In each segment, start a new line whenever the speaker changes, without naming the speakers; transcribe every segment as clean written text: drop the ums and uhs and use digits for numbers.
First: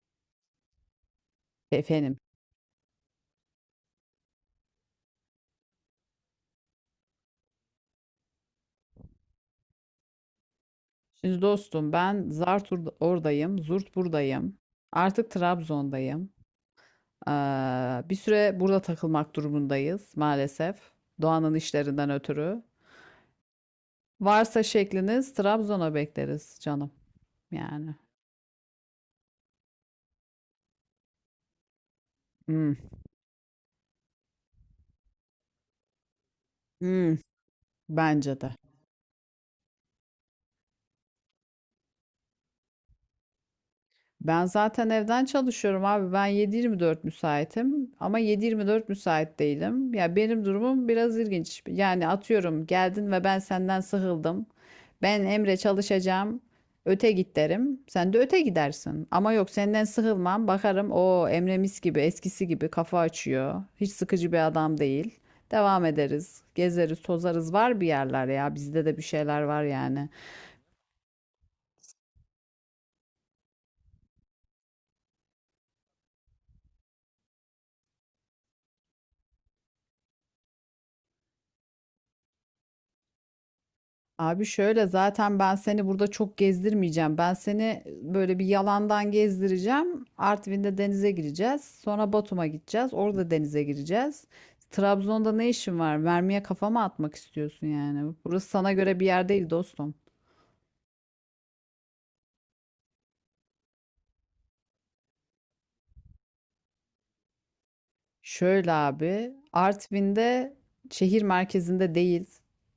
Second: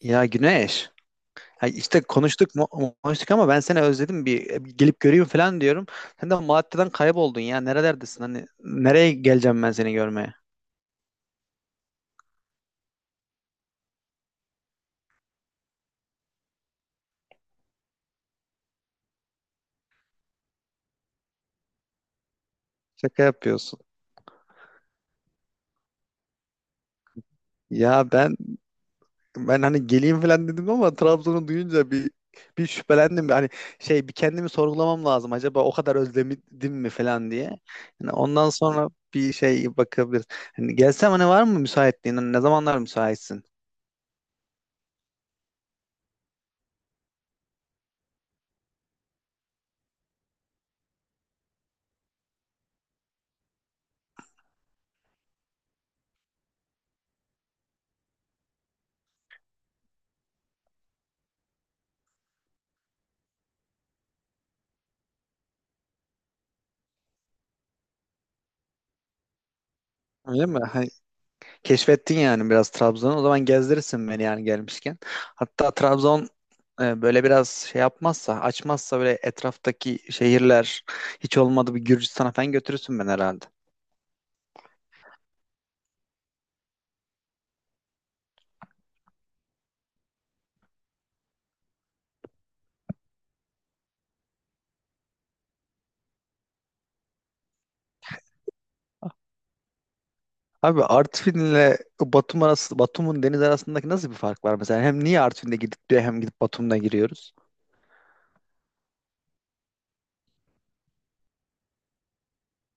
Ya Güneş, ha işte
Efendim.
konuştuk mu konuştuk ama ben seni özledim bir gelip göreyim falan diyorum. Sen de Malatya'dan kayboldun ya nerelerdesin hani nereye geleceğim ben seni görmeye?
Şimdi dostum ben zart oradayım, zurt buradayım. Artık Trabzon'dayım. Bir süre burada takılmak durumundayız maalesef. Doğanın işlerinden ötürü.
Şaka yapıyorsun.
Varsa şekliniz Trabzon'a bekleriz canım. Yani.
Ya ben hani geleyim falan dedim ama Trabzon'u duyunca bir
Hmm.
şüphelendim. Hani şey bir kendimi sorgulamam lazım acaba o kadar özledim mi
Hmm.
falan diye. Yani
Bence
ondan
de.
sonra bir şey bakabiliriz. Hani gelsem hani var mı müsaitliğin? Hani ne zamanlar müsaitsin?
Ben zaten evden çalışıyorum abi. Ben 7-24 müsaitim ama 7-24 müsait değilim. Ya benim durumum biraz ilginç. Yani atıyorum geldin ve ben senden sıkıldım. Ben Emre çalışacağım. Öte git derim. Sen de öte gidersin. Ama yok senden sıkılmam. Bakarım, o Emre mis gibi eskisi gibi kafa açıyor. Hiç sıkıcı bir adam değil. Devam ederiz. Gezeriz, tozarız. Var bir yerler ya. Bizde de bir şeyler var yani.
Öyle mi? Keşfettin yani biraz Trabzon'u. O zaman gezdirirsin beni yani gelmişken. Hatta Trabzon böyle biraz şey yapmazsa, açmazsa böyle etraftaki şehirler hiç olmadı bir Gürcistan'a falan götürürsün beni herhalde.
Abi şöyle, zaten ben seni burada çok gezdirmeyeceğim. Ben seni böyle bir yalandan gezdireceğim. Artvin'de denize gireceğiz. Sonra Batum'a gideceğiz. Orada denize gireceğiz. Trabzon'da ne işin var? Mermiye kafama atmak istiyorsun yani. Burası sana göre bir yer değil dostum.
Abi Artvin'le Batum arası, Batum'un deniz arasındaki nasıl bir fark var mesela? Hem niye Artvin'de gidip diyor hem gidip Batum'da giriyoruz?
Şöyle abi, Artvin'de şehir merkezinde değil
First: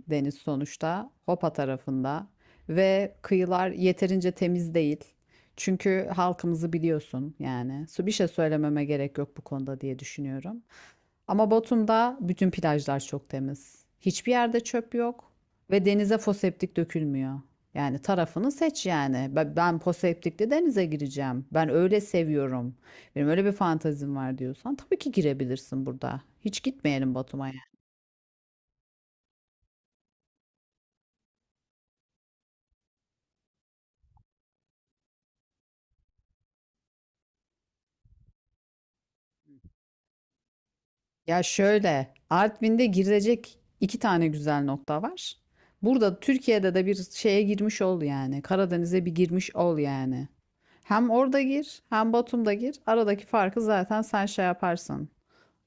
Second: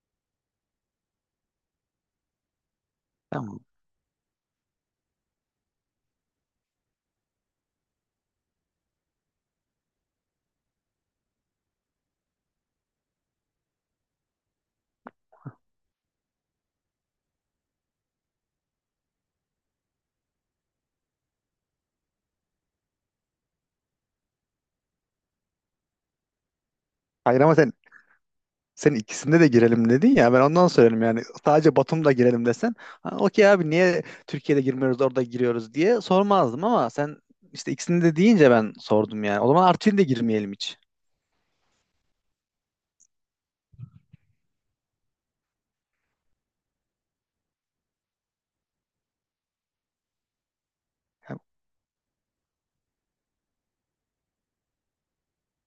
deniz sonuçta, Hopa tarafında, ve
Tamam.
kıyılar yeterince temiz değil. Çünkü halkımızı biliyorsun yani. Su bir şey söylememe gerek yok bu konuda diye düşünüyorum. Ama Batum'da bütün plajlar çok temiz. Hiçbir yerde çöp yok ve denize foseptik dökülmüyor. Yani tarafını seç yani. Ben foseptikle denize gireceğim. Ben öyle seviyorum. Benim öyle bir fantazim var diyorsan tabii ki girebilirsin burada. Hiç gitmeyelim
Hayır
Batum'a.
ama sen ikisinde de girelim dedin ya ben ondan söyledim yani sadece Batum'da girelim desen "Ha, okey abi niye Türkiye'de girmiyoruz orada giriyoruz" diye sormazdım ama sen işte ikisinde de deyince ben sordum yani o zaman Artvin'de girmeyelim hiç.
Ya şöyle, Artvin'de girilecek iki tane güzel nokta var. Burada Türkiye'de de bir şeye girmiş ol yani. Karadeniz'e bir girmiş ol yani. Hem orada gir, hem Batum'da gir. Aradaki farkı zaten sen şey yaparsın.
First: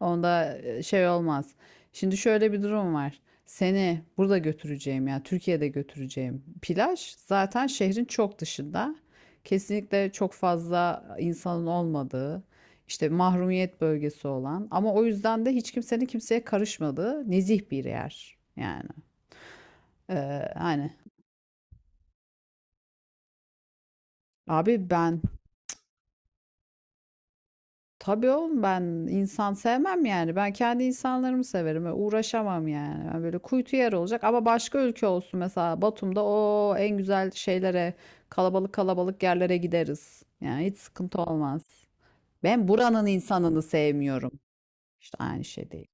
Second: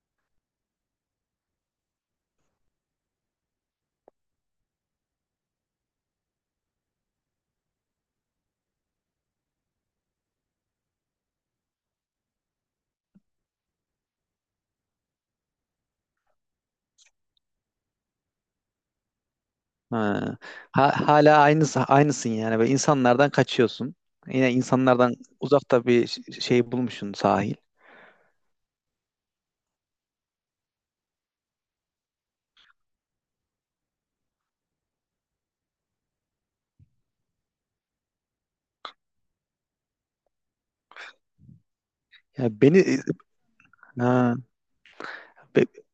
Onda şey olmaz. Şimdi şöyle bir durum var. Seni burada götüreceğim ya, Türkiye'de götüreceğim. Plaj zaten şehrin çok dışında. Kesinlikle çok fazla insanın olmadığı, işte mahrumiyet bölgesi olan, ama o yüzden de hiç kimsenin kimseye karışmadığı nezih bir yer. Yani.
Ha.
Hani
Hala aynısın yani böyle insanlardan kaçıyorsun yine
abi
insanlardan
ben.
uzakta bir şey bulmuşsun sahil.
Tabii oğlum, ben insan sevmem yani. Ben kendi insanlarımı severim. Öyle uğraşamam yani. Ben böyle kuytu yer olacak ama başka ülke olsun, mesela Batum'da o en güzel şeylere, kalabalık kalabalık yerlere gideriz. Yani hiç sıkıntı olmaz.
Ya
Ben
beni
buranın insanını
ha,
sevmiyorum. İşte aynı şey değil.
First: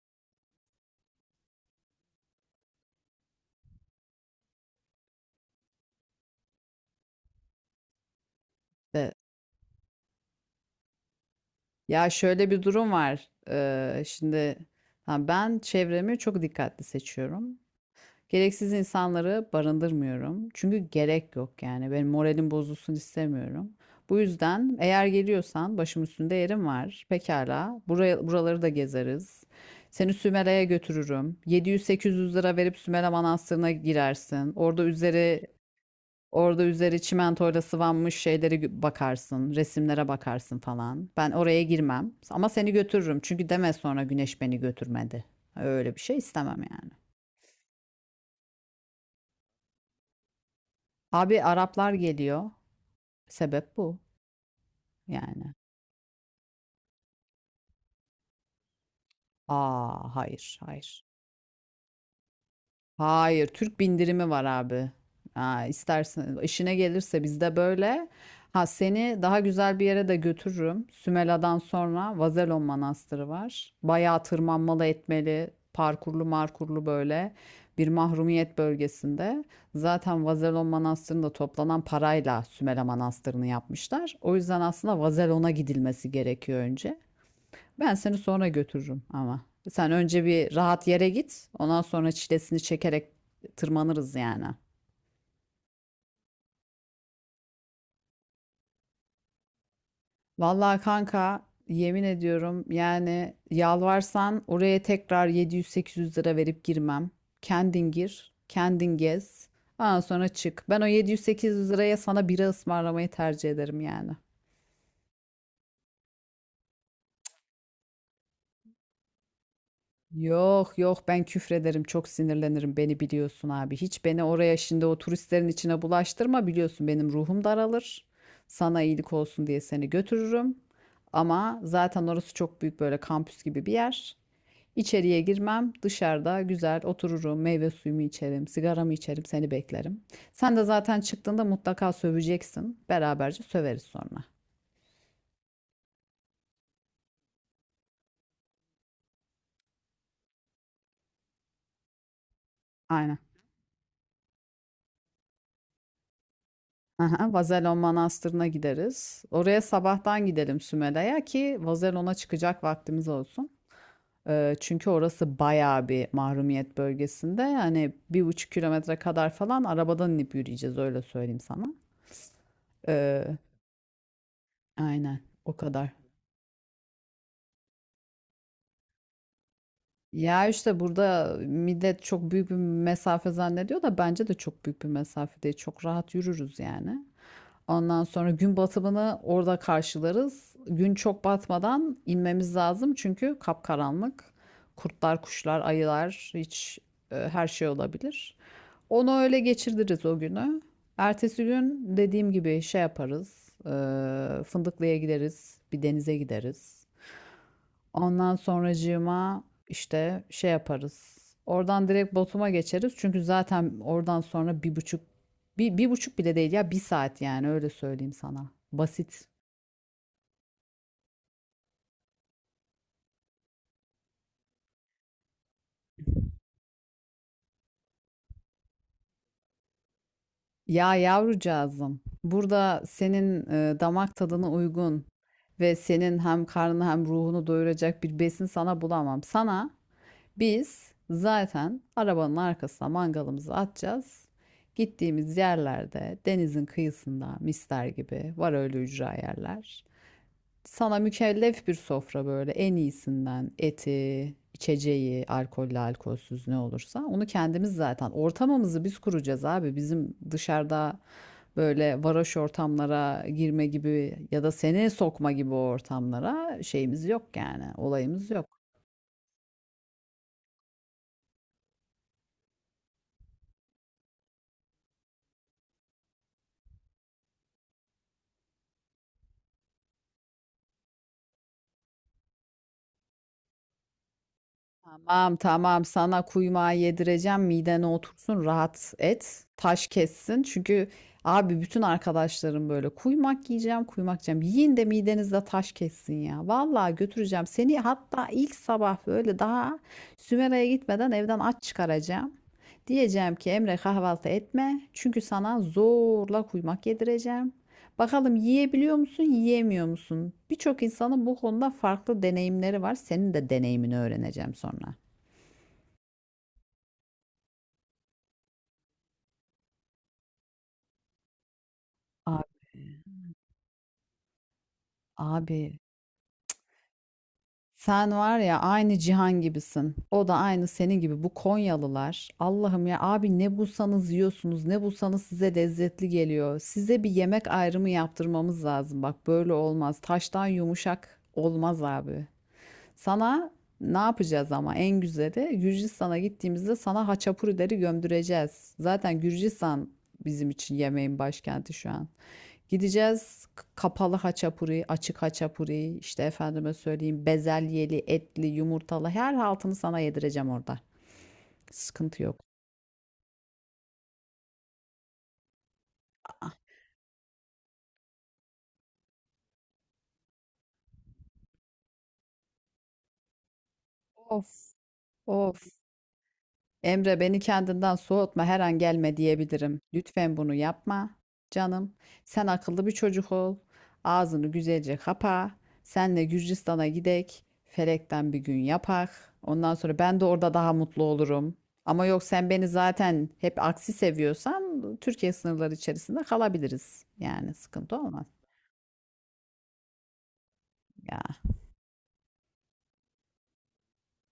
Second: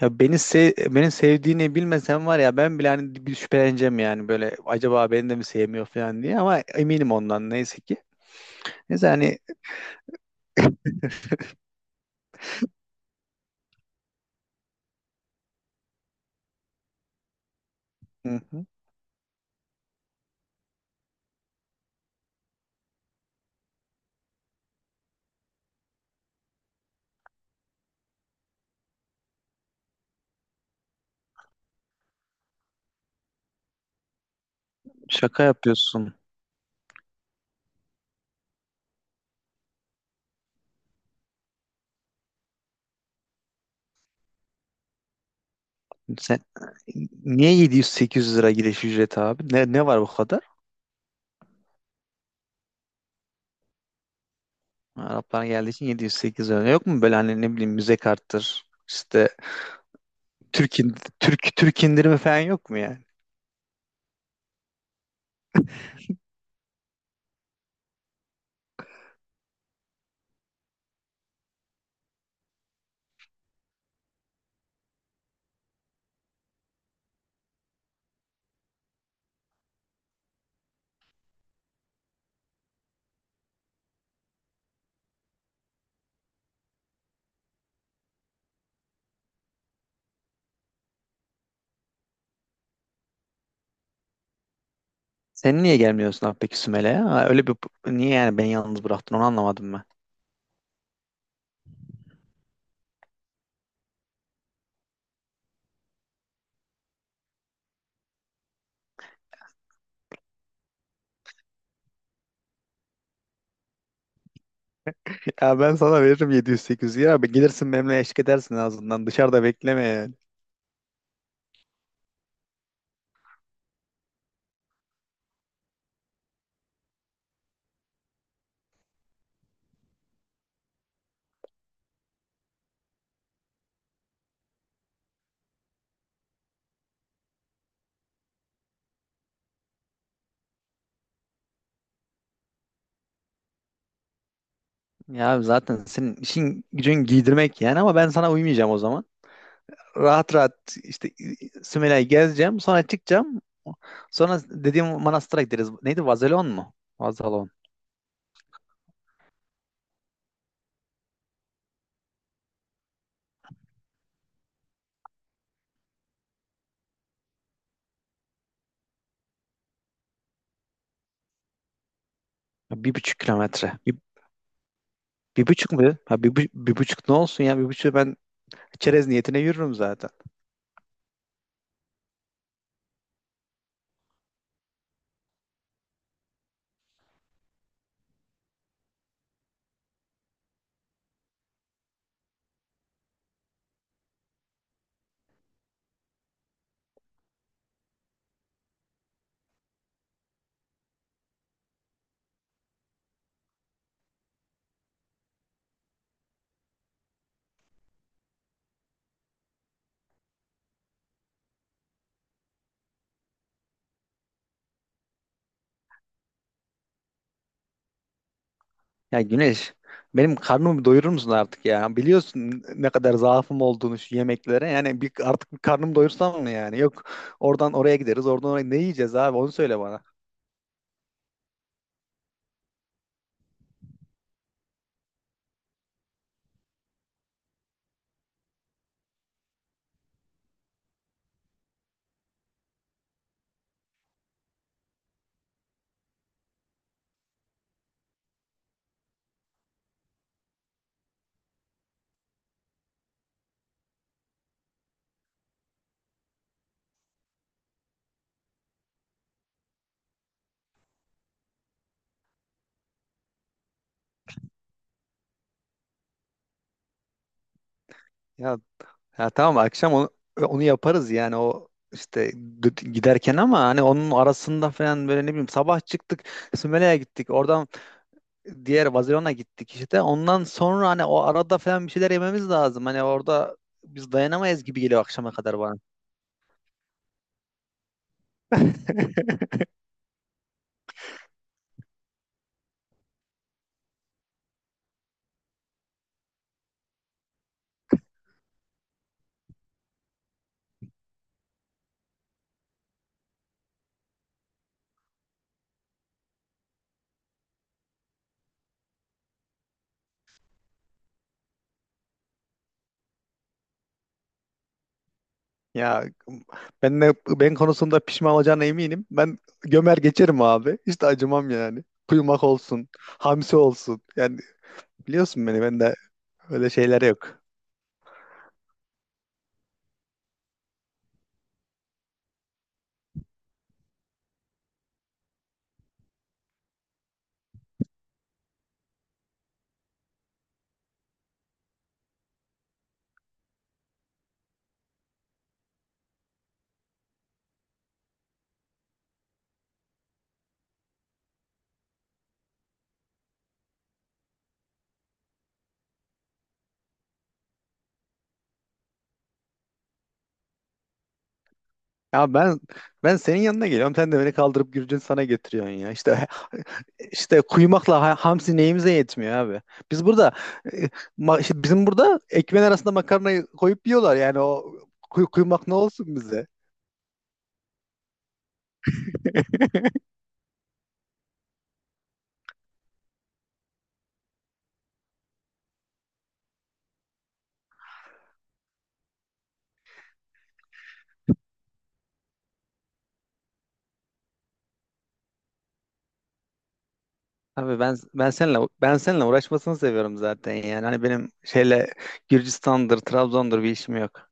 Ya beni sev beni sevdiğini bilmesem var ya ben bile hani bir şüpheleneceğim yani böyle acaba beni de mi sevmiyor falan diye ama eminim ondan neyse ki. Neyse
De-
hani,
Ya şöyle bir durum var. Şimdi ha, ben çevremi çok dikkatli seçiyorum.
hı hı,
Gereksiz insanları barındırmıyorum. Çünkü gerek yok yani. Benim moralim bozulsun istemiyorum. Bu yüzden eğer geliyorsan başım üstünde yerim var. Pekala. Buraya, buraları da gezeriz. Seni Sümele'ye götürürüm. 700-800 lira verip Sümele Manastırı'na girersin. Orada
şaka
üzeri
yapıyorsun.
orada üzeri çimentoyla sıvanmış şeyleri bakarsın, resimlere bakarsın falan. Ben oraya girmem ama seni götürürüm. Çünkü deme sonra Güneş beni götürmedi. Öyle bir şey
Sen
istemem yani.
niye 700-800 lira giriş ücreti abi? Ne var bu kadar?
Abi Araplar geliyor. Sebep bu
Araplar
yani.
geldiği için 700-800 lira. Yok mu böyle hani ne bileyim müze karttır işte
A, hayır,
Türk, in-
hayır.
Türk indirimi falan yok mu yani?
Hayır, Türk bindirimi var abi. Aa, istersen, işine gelirse bizde böyle. Ha, seni daha güzel bir yere de götürürüm. Sümela'dan sonra Vazelon Manastırı var. Bayağı tırmanmalı etmeli, parkurlu markurlu, böyle bir mahrumiyet bölgesinde. Zaten Vazelon Manastırı'nda toplanan parayla Sümela Manastırı'nı yapmışlar. O yüzden aslında Vazelon'a gidilmesi gerekiyor önce. Ben seni sonra götürürüm ama. Sen önce bir rahat yere git. Ondan sonra çilesini çekerek tırmanırız yani.
Sen niye gelmiyorsun abi peki Sümele'ye? Ha, öyle bir niye yani beni yalnız bıraktın onu anlamadım.
Vallahi kanka, yemin ediyorum yani, yalvarsan oraya tekrar 700-800 lira verip girmem. Kendin gir, kendin gez. Ondan sonra çık. Ben o 700-800 liraya sana bira ısmarlamayı tercih ederim yani.
Ya ben sana veririm 700-800 lira. Abi gelirsin benimle eşlik edersin en azından. Dışarıda bekleme yani.
Yok yok, ben küfrederim, çok sinirlenirim, beni biliyorsun abi. Hiç beni oraya şimdi o turistlerin içine bulaştırma, biliyorsun benim ruhum daralır. Sana iyilik olsun diye seni götürürüm. Ama zaten orası çok büyük, böyle kampüs gibi bir yer. İçeriye girmem, dışarıda güzel otururum, meyve suyumu içerim, sigaramı içerim, seni beklerim. Sen de zaten çıktığında mutlaka söveceksin. Beraberce söveriz sonra.
Ya abi zaten senin işin gücün giydirmek yani ama ben sana uymayacağım o zaman. Rahat rahat işte Sümela'yı gezeceğim. Sonra
Aynen.
çıkacağım. Sonra dediğim manastıra gideriz. Neydi? Vazelon mu?
Aha,
Vazelon.
Vazelon Manastırı'na gideriz. Oraya sabahtan gidelim Sümele'ye, ki Vazelon'a çıkacak vaktimiz olsun. Çünkü orası bayağı bir mahrumiyet bölgesinde. Yani 1,5 kilometre kadar falan arabadan inip yürüyeceğiz, öyle söyleyeyim sana.
Ya bir buçuk
Ee,
kilometre.
aynen,
Bir
o
buçuk
kadar.
mu? Ha, bir buçuk ne olsun ya? Bir buçuk ben çerez niyetine yürürüm zaten.
Ya işte burada millet çok büyük bir mesafe zannediyor da, bence de çok büyük bir mesafe değil. Çok rahat yürürüz yani. Ondan sonra gün batımını orada karşılarız. Gün çok batmadan inmemiz lazım, çünkü kapkaranlık. Kurtlar, kuşlar, ayılar, hiç her şey olabilir. Onu öyle geçiririz o günü. Ertesi gün dediğim gibi şey yaparız. Fındıklı'ya gideriz, bir denize gideriz. Ondan sonracığıma işte şey yaparız. Oradan direkt Batum'a geçeriz. Çünkü zaten oradan sonra bir buçuk, bir, bir buçuk bile değil ya, bir saat yani, öyle söyleyeyim sana.
Ya
Basit.
Güneş, benim karnımı doyurur musun artık ya? Biliyorsun ne kadar zaafım olduğunu şu yemeklere. Yani artık bir karnımı doyursam mı yani? Yok oradan oraya gideriz, oradan oraya. Ne yiyeceğiz abi? Onu söyle bana.
Ya yavrucağızım, burada senin damak tadına uygun ve senin hem karnını hem ruhunu doyuracak bir besin sana bulamam. Sana. Biz zaten arabanın arkasına mangalımızı atacağız. Gittiğimiz yerlerde denizin kıyısında mister gibi var öyle ücra yerler. Sana mükellef bir sofra, böyle en iyisinden eti, içeceği, alkollü, alkolsüz ne olursa onu kendimiz, zaten ortamımızı biz kuracağız abi. Bizim dışarıda böyle varoş ortamlara girme gibi ya da seni sokma gibi ortamlara şeyimiz yok yani, olayımız yok.
Ya, ya tamam akşam onu yaparız yani o işte giderken ama hani onun arasında falan böyle ne bileyim sabah çıktık Sümele'ye gittik oradan diğer Vazirona gittik işte ondan sonra hani o arada falan bir şeyler yememiz lazım hani orada biz dayanamayız gibi geliyor akşama
Tamam
kadar bana.
tamam, sana kuymağı yedireceğim, midene otursun, rahat et, taş kessin. Çünkü abi bütün arkadaşlarım böyle kuymak yiyeceğim kuymak yiyeceğim. Yiyin de midenizde taş kessin ya, vallahi götüreceğim seni. Hatta ilk sabah böyle, daha Sümera'ya gitmeden evden aç çıkaracağım, diyeceğim ki Emre kahvaltı etme, çünkü sana zorla kuymak yedireceğim. Bakalım yiyebiliyor musun, yiyemiyor musun? Birçok insanın bu konuda farklı deneyimleri var. Senin de deneyimini öğreneceğim sonra.
Ya ben konusunda pişman olacağına eminim. Ben gömer geçerim abi. Hiç de acımam yani.
Abi,
Kuyumak olsun, hamsi olsun. Yani biliyorsun beni
abi,
ben de öyle şeyler yok.
sen var ya aynı Cihan gibisin. O da aynı senin gibi. Bu Konyalılar. Allah'ım ya abi, ne bulsanız yiyorsunuz, ne bulsanız size lezzetli geliyor. Size bir yemek ayrımı yaptırmamız lazım. Bak, böyle olmaz. Taştan yumuşak olmaz abi. Sana ne yapacağız, ama en güzeli Gürcistan'a gittiğimizde sana haçapurileri gömdüreceğiz. Zaten Gürcistan bizim için yemeğin başkenti şu an. Gideceğiz kapalı haçapuri, açık haçapuri, işte efendime söyleyeyim bezelyeli, etli, yumurtalı, her haltını sana yedireceğim orada. Sıkıntı
Ya
yok.
ben senin yanına geliyorum. Sen de beni kaldırıp Gürcün sana getiriyorsun ya. İşte kuyumakla hamsi neyimize yetmiyor abi. Biz burada e, işte bizim burada ekmeğin arasında makarnayı koyup yiyorlar. Yani
Of,
o
of.
kuyumak ne olsun bize?
Emre, beni kendinden soğutma, her an gelme diyebilirim. Lütfen bunu yapma canım. Sen akıllı bir çocuk ol. Ağzını güzelce kapa. Senle Gürcistan'a gidek. Felekten bir gün yapak. Ondan sonra ben de orada daha mutlu olurum. Ama yok, sen beni zaten hep aksi seviyorsan Türkiye sınırları içerisinde kalabiliriz. Yani
Tabii
sıkıntı
ben
olmaz.
ben seninle ben seninle uğraşmasını seviyorum zaten yani. Hani benim
Ya.
şeyle Gürcistan'dır, Trabzon'dur bir işim yok.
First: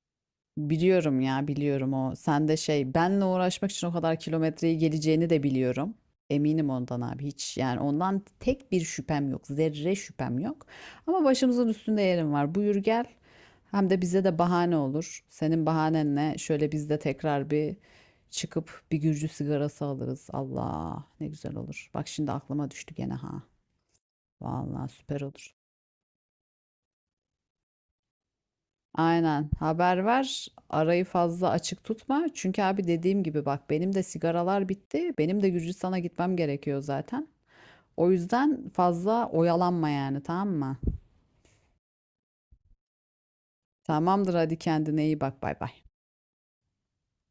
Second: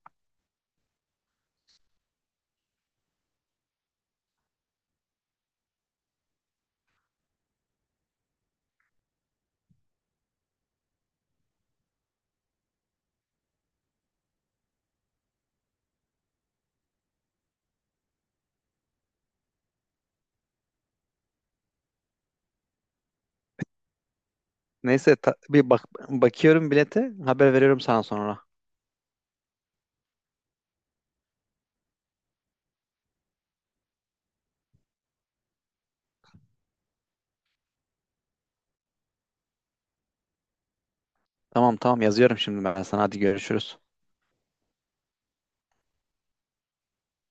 Biliyorum ya, biliyorum o. Sen de şey, benle uğraşmak için o kadar kilometreyi geleceğini de biliyorum. Eminim ondan abi, hiç yani ondan tek bir şüphem yok. Zerre şüphem yok. Ama başımızın üstünde yerim var. Buyur gel. Hem de bize de bahane olur. Senin bahanenle şöyle biz de tekrar bir çıkıp bir Gürcü sigarası alırız. Allah ne güzel olur. Bak şimdi aklıma düştü gene, ha. Vallahi
Neyse
süper olur.
bir bakıyorum bilete, haber veriyorum sana sonra.
Aynen. Haber ver. Arayı fazla açık tutma. Çünkü abi dediğim gibi bak, benim de sigaralar bitti. Benim de Gürcistan'a gitmem gerekiyor zaten. O yüzden fazla oyalanma yani, tamam mı?
Tamam tamam yazıyorum şimdi ben sana. Hadi görüşürüz.
Tamamdır, hadi, kendine iyi bak, bay bay.